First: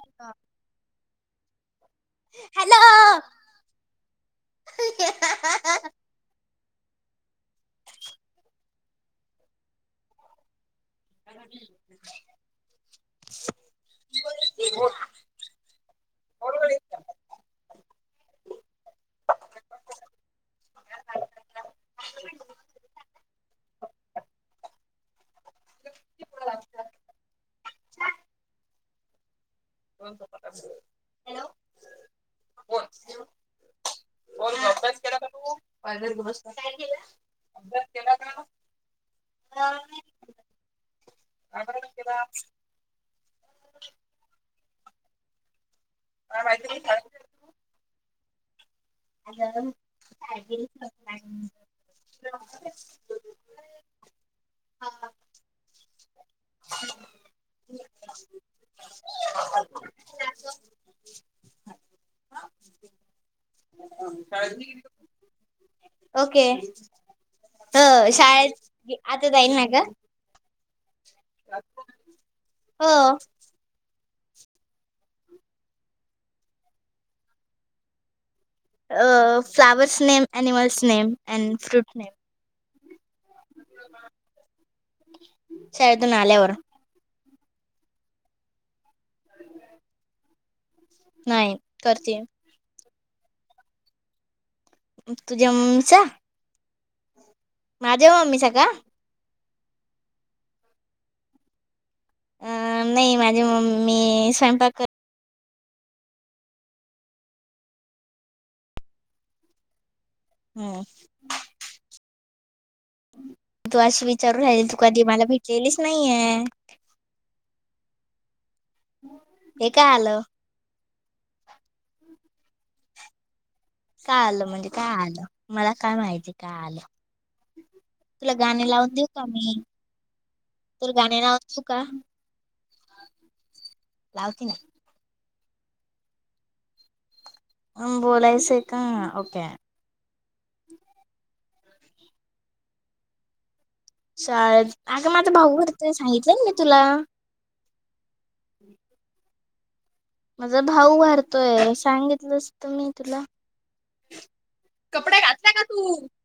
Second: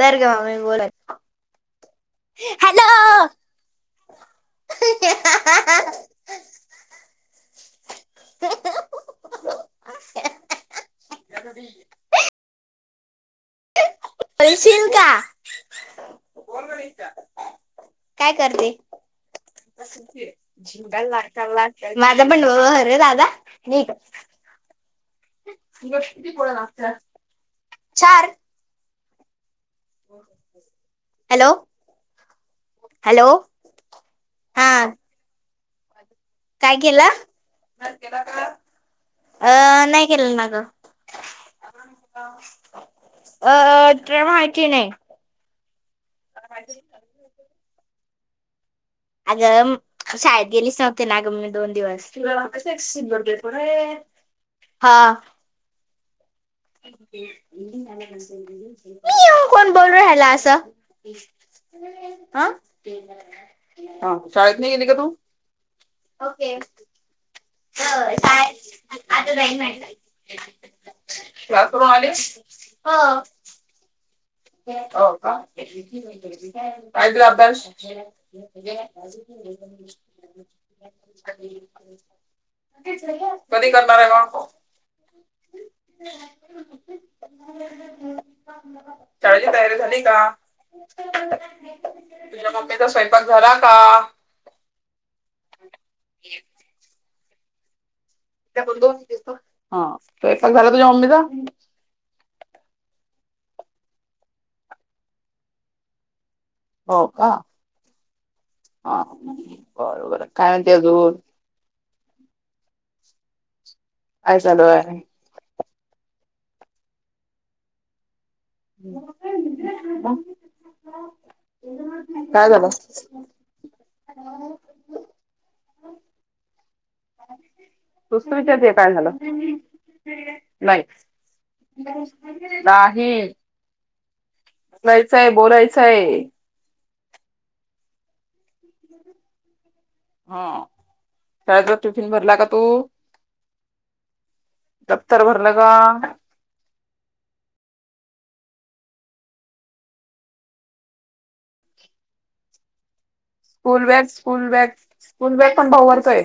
वर ग मम्मे बोलाय हॅलो [unintelligible] [unintelligible] बोलशील का काय करते. माझ बनवरे दादा न गोष्टी बोलायला लागत्यात चार [unintelligible] हॅलो हॅलो हा अभ्यास केला काय तु काय केला अभ्यास केला का अ नाही केलं ना ग अ ट्रॅव्ह केलय अगं शाळेत गेलीस नव्हती ना गं दोन दिवस हां कोण बोल रहाल अस हा हा शाळेत नाही गेली का तू ओके. हो शाळेत आता आता जाईल ना गं. शाळा करून आलीस. हो. क का काय हे अभ्यास अ flowers name animals name and fruit name कधी करणार आहे शाळेतून आल्यावर ग [unintelligible] नाही करते. तुझा स्वयंपाक झाला का. तुझ्या मम्मीचा माझ्या मम्मीचा का हा स्वयंपाक झाला तुझ्या मम्मीचा अं नाही माझी मम्मी स्वयंपाक क हो का हां बरोबर काय म्हंणते हम्म अजून. तू अशी काय विचारू राहिली चालू की तू आहे कधी मला भेटलेलीच नाहीये. हे काय आलं काय झालं काय आलं म्हणजे काय आलं मला काय माहिती काय आलं ह [unintelligible] तुला नुसत गाणे विचारते काय लावून देऊ झालं का मी नाही तर गाणे लावतो का? [unintelligible] नाही. लावती ना. काय बोलायच आहे. अं बोलायचं आहे, का ओके. हा शाळेचा टिफिन भरला का तू. शाळेत अग दफ्तर माझं भरलं भाऊ का भरत नाही सांगितलं ना मी. तुला. माझा भाऊ भारतोय सांगितलंचत मी तुला. School bag, school bag, school bag पण भाऊ भतोय.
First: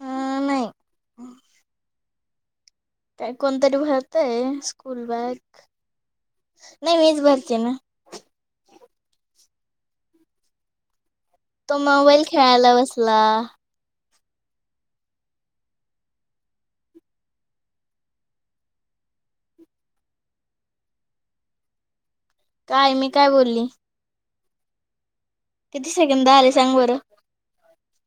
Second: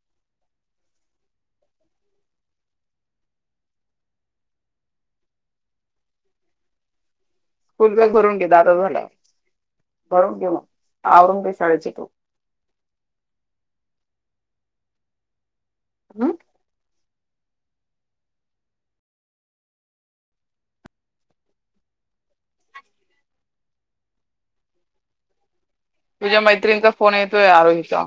अ नाही. काय कोणतरी भरतय स्कूल बॅग नाही मीच भर स्कूल बॅग भरून घे दादाच झाल्यावर भरून घे मग. आवरून घे तो शाळेची तू मोबाईल खेळायला बसला. हम. काय मी काय बोलली. किती सेकंद तुझ्या आले सांग मैत्रिणीचा फोन येतोय आरोहीचा.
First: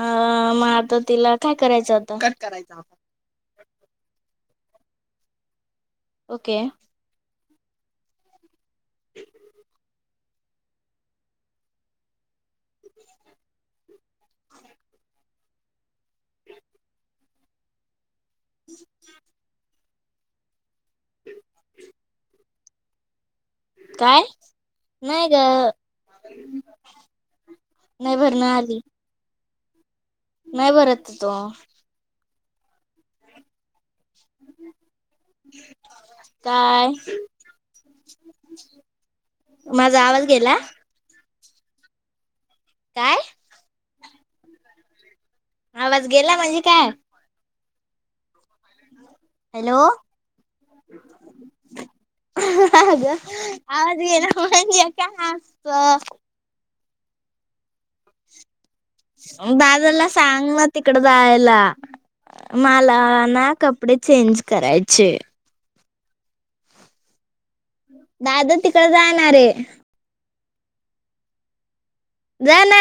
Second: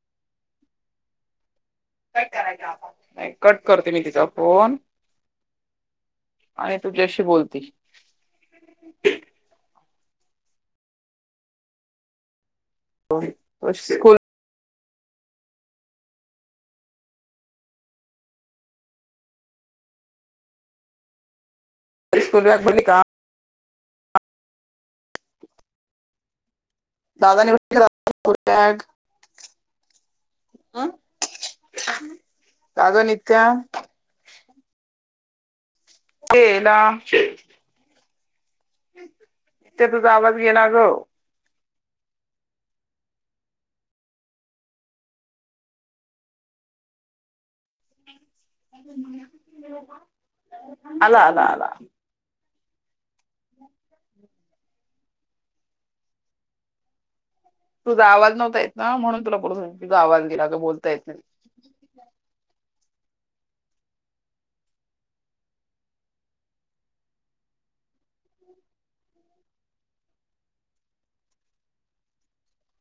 अं मग आता तिला काय करायचं आता कट करायचा करायच. आता. नाही कट करते मी तिचा फोन ओके. आणि तुझ्याशी बोलत. ते हायस्कूल [unintelligible] [inaudible] स्कूल बॅग भरली का. काय नाही ग. दादान भरला काय नाही स्कूल भरणं आली बॅग. नाही भरतो. का ग नित्या. [inaudible] तेला. काय नित्या तुझा आवाज गेला ग. काय. आवाज गेला म्हणजे काय. हॅलो आला, आला, आला. हं हं अगं आवाज गेला म्हणजे काय असंत. तुझा आवाज नव्हता येत. ना म्हणून तुला बोलत होते तुझा दादाला आवाज गेला का सांगलं बोलता तिकड येत नाही जायला मा लाना कपडे चेंज करायचे. दादा तिकड जाणारे. जाना.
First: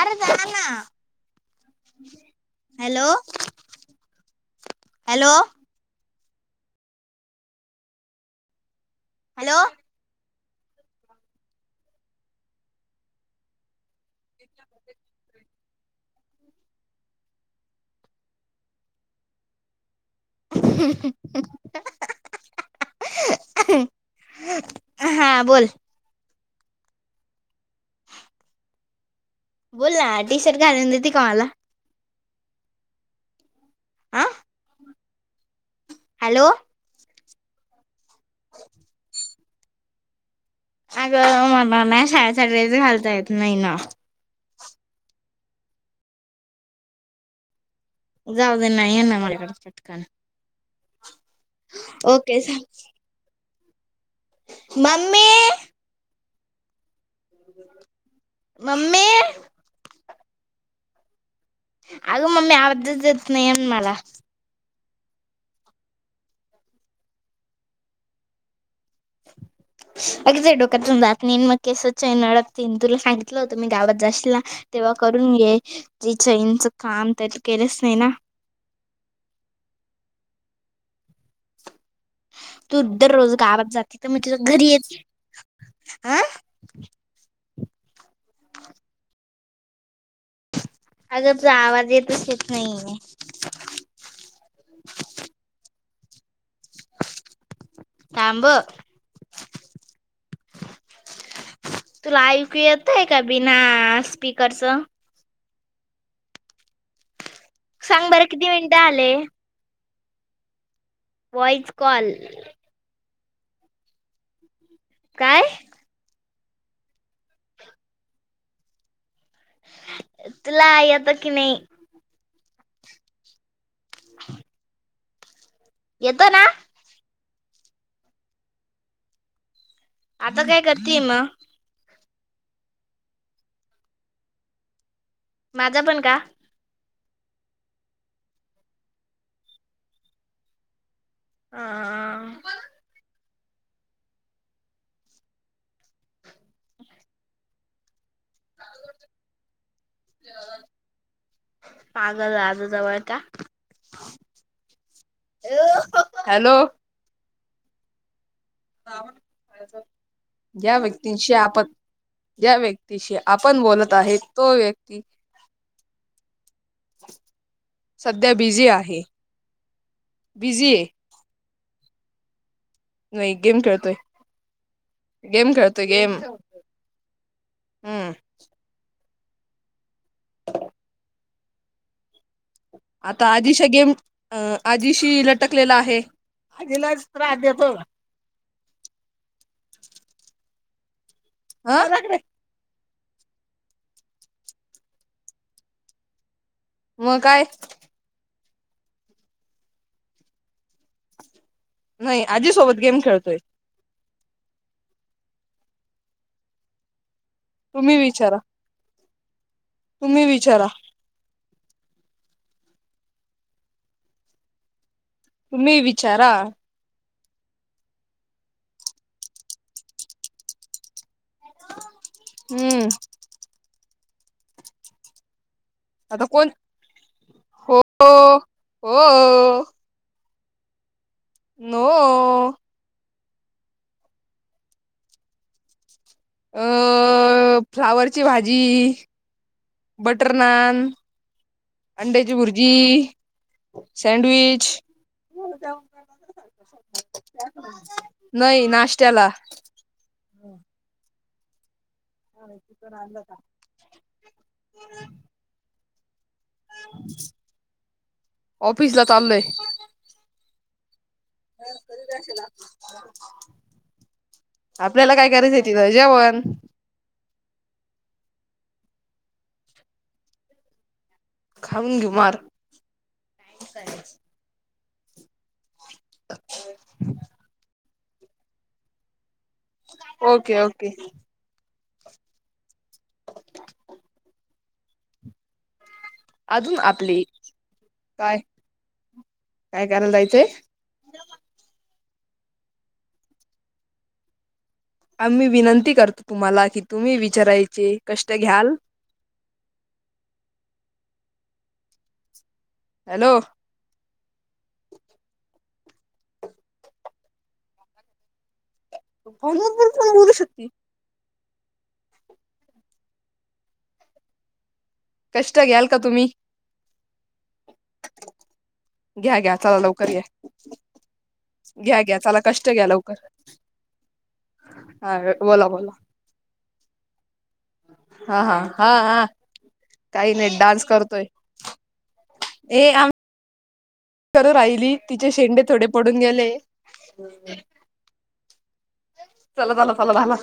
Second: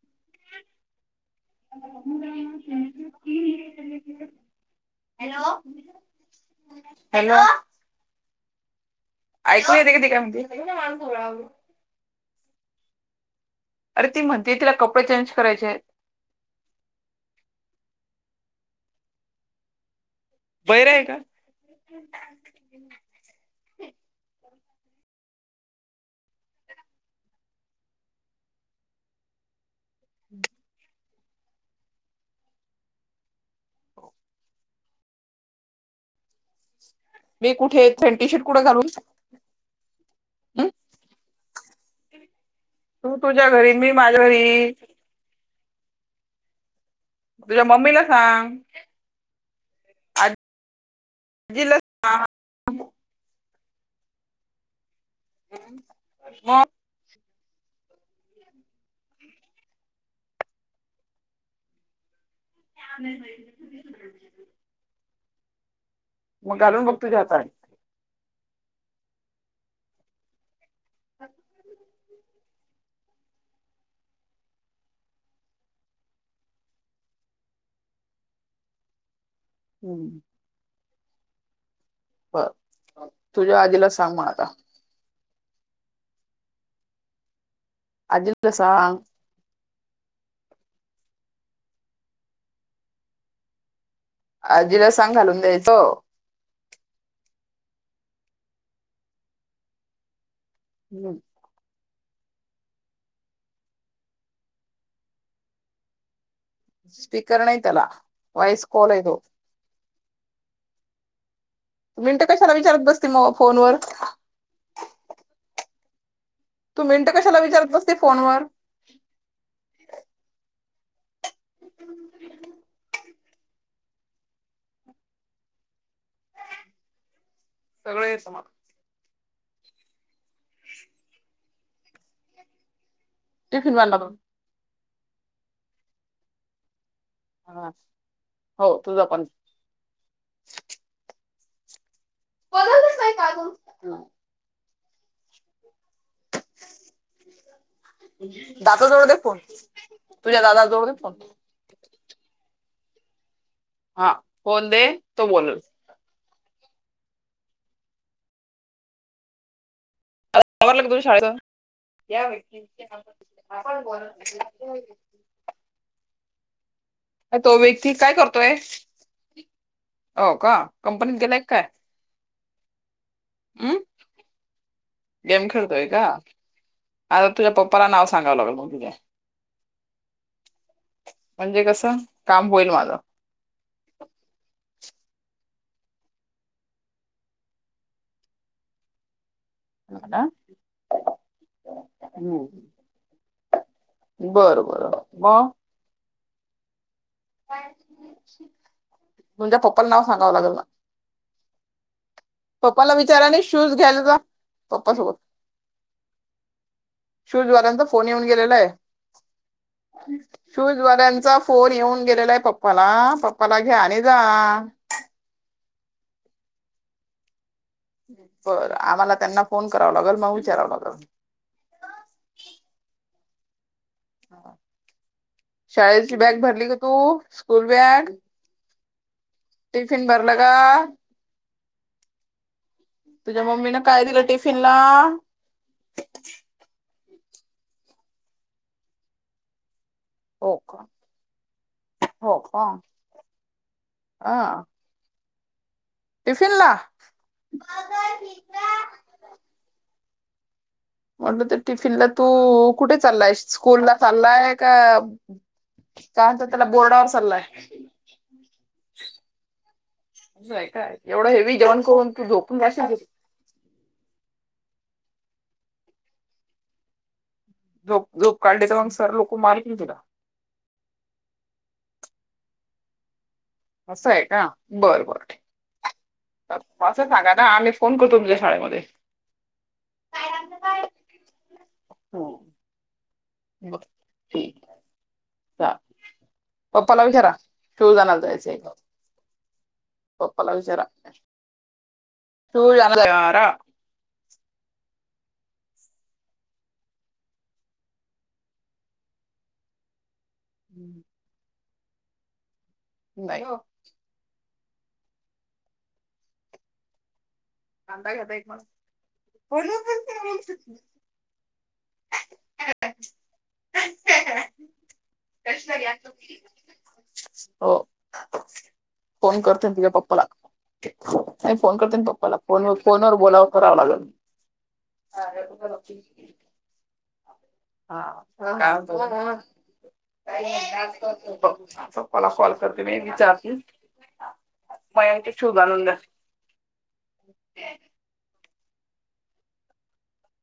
अरे जा ना हॅलो. हॅलो. हॅलो ऐकू येत का काय मा. अरे ती म्हंदे तिला कपडे चेंज करायचे आहेत. हम हम बहिर आहे आआआआ का आ. हम हा बोल. बोल ना टी शर्ट घालून देते मला. हा हॅलो. मी कुठे पनटी शर्ट कुठं घालून. आगं मन म [unintelligible] ह तू तुझ्या घरी मी माझ्या घरी... तूझ्या... जाऊ देना येना माझ्याकडे पटकन.... दिल... मम्मे... म... मम्मे... अगं मम्मी आबदच येत नाही मला.. मग घालून बघ तुझ्या आता.. अगदीे डोक्यातून जात नाही मग कस.... चैन अडकते तुला सांगितलं होतं मी गावात जाशीला तेव्हा करून घे जी चैनच का? आम तर त केलंच नाही ना... हम्म... बर. तू दररोज तुझ्या गावात आजीला जाते तर सांग मी मग तुझ आता. घरी येत... आं... आजीला सांग... अग तुझा आवाज येत नाही आहे... आजीला सांग घालून द्यायचो... थांब... हम्म... तुला ऐकू येत आहे का बिना स्पीकरच.. स्पीकर नाही त्याला सांग बरं किती वॉयस मिनिटं कॉल आहे आले तो... व्हॉइस कॉल मिनट कशाला विचारत बसतील मग फोनवर.. काय? तू मिनट कशाला विचारत बसते फोनवर... तुला येतो की नाही... येत ना... सगळे समाप... आता काय करते मग... टिफन बवन माझा पण का... हा हो तुझ पण... ह.. बघतच नाही कार्टून.... दादाजवळ दे फोन तुझ्या दादाजवळ फोन... जवळ का... हा, फोन दे, तो बोलल... हॅलो... ज्या आवरलं का तुझ्या व्यक्तींशी शाळेचं? आपण... या ज्या व्यक्ती व्यक्तीशी आपण बोलत आहे तो व्यक्ती... तो व्यक्ती काय सध्या करतोय? बिझी आहे हो का? बिझी आहे कंपनीत गेलाय की काय? नाही, गेम हम् खेळतोय... गेम खेळतोय का? आता तुझ्या पप्पाला नाव हम्म सांगावं लागेल मग तुझे... म्हणजे कस... आता आजिश गेम, अ आ... आज्जीशी लटकले आहे, आज्जीलाच त्रास देतो. आ, बरबर, मग? मग काय तुझ्या पप्पाला नाव सांगावं लागेल ना, नाही आजी सोबत पप्पाला गेम खेळतोय विचारानी शूज घ्यायला जा पप्पासोबत, शूजवाल्यांचा तुम्ही फोन येऊन विचारा गेलेला आहे. तुम्ही विचारा शूज वाल्यांचा फोन येऊन गेलेला आहे पप्पाला, पप्पाला घ्या आणि जा. तुम्ही विचारा बरं आम्हाला त्यांना फोन कराव लागेल मग विचाराव लागेल. हम्म. शाळेची आता बॅग कोण भरली का तू? स्कूल हो बॅग. हो. टिफिन भरलं का? नो. तुझ्या मम्मीने काय दिलं टिफिनला? अ फ्लावरची भाजी बटर हो नान. का अंड्याची हो का भुर्जी, हा सँडविच टिफिन ला? हम्म. म्हटलं तर टिफिनला तू कुठे चाललाय स्कूलला चाललाय? का? काय म्हणतात त्याला बोर्डावर चाललाय? ऑफिसला चाललोय आहे काय? एवढं हेवी जेवण करून तू झोपून जाशील आपल्याला काय करायचं आहे तिथे, जेवण! झोप, झोप काढली तर मग सर लोकं मारतील तुला. खाऊन घेऊ मार. असं आहे का? बरं बरं. असं सांगा ना आम्ही फोन करू तुमच्या शाळेमध्ये ओके, ओके. हम्म. बरं ठीक, चालेल. अजून पप्पाला आपली विचारा शूज आणायला काय जायचं का? काय करायला जायचंय पप्पाला विचारा [unintelligible] आम्ही विनंती करतो तुम्हाला की तुम्ही विचारायचे कष्ट घ्याल? हम्म हॅलो नाहीय हो. [inaudible] कांदा घेतय तुम्हाला फोनवर बोलत बोलू शकती. काय करता आहे. [unintelligible] कष्ट घ्याल का तुम्ही? हो. घ्या फोन घ्या करते ना चला तुझ्या लवकर घ्या पप्पाला नाही फोन घ्या करते घ्या पप्पाला. चला कष्ट फोन घ्या लवकर फोनवर बोलाव कराव लागल. हा बोला बोला [unintelligible] हा हा हा हा काही नाही डान्स करतोय [unintelligible] पप्पाला कॉल करते मी विचारते खरं राहिली तिचे मयांकचे शूज शेंडे आणून थोडे द्या. पडून गेले. चला चला चला झाला.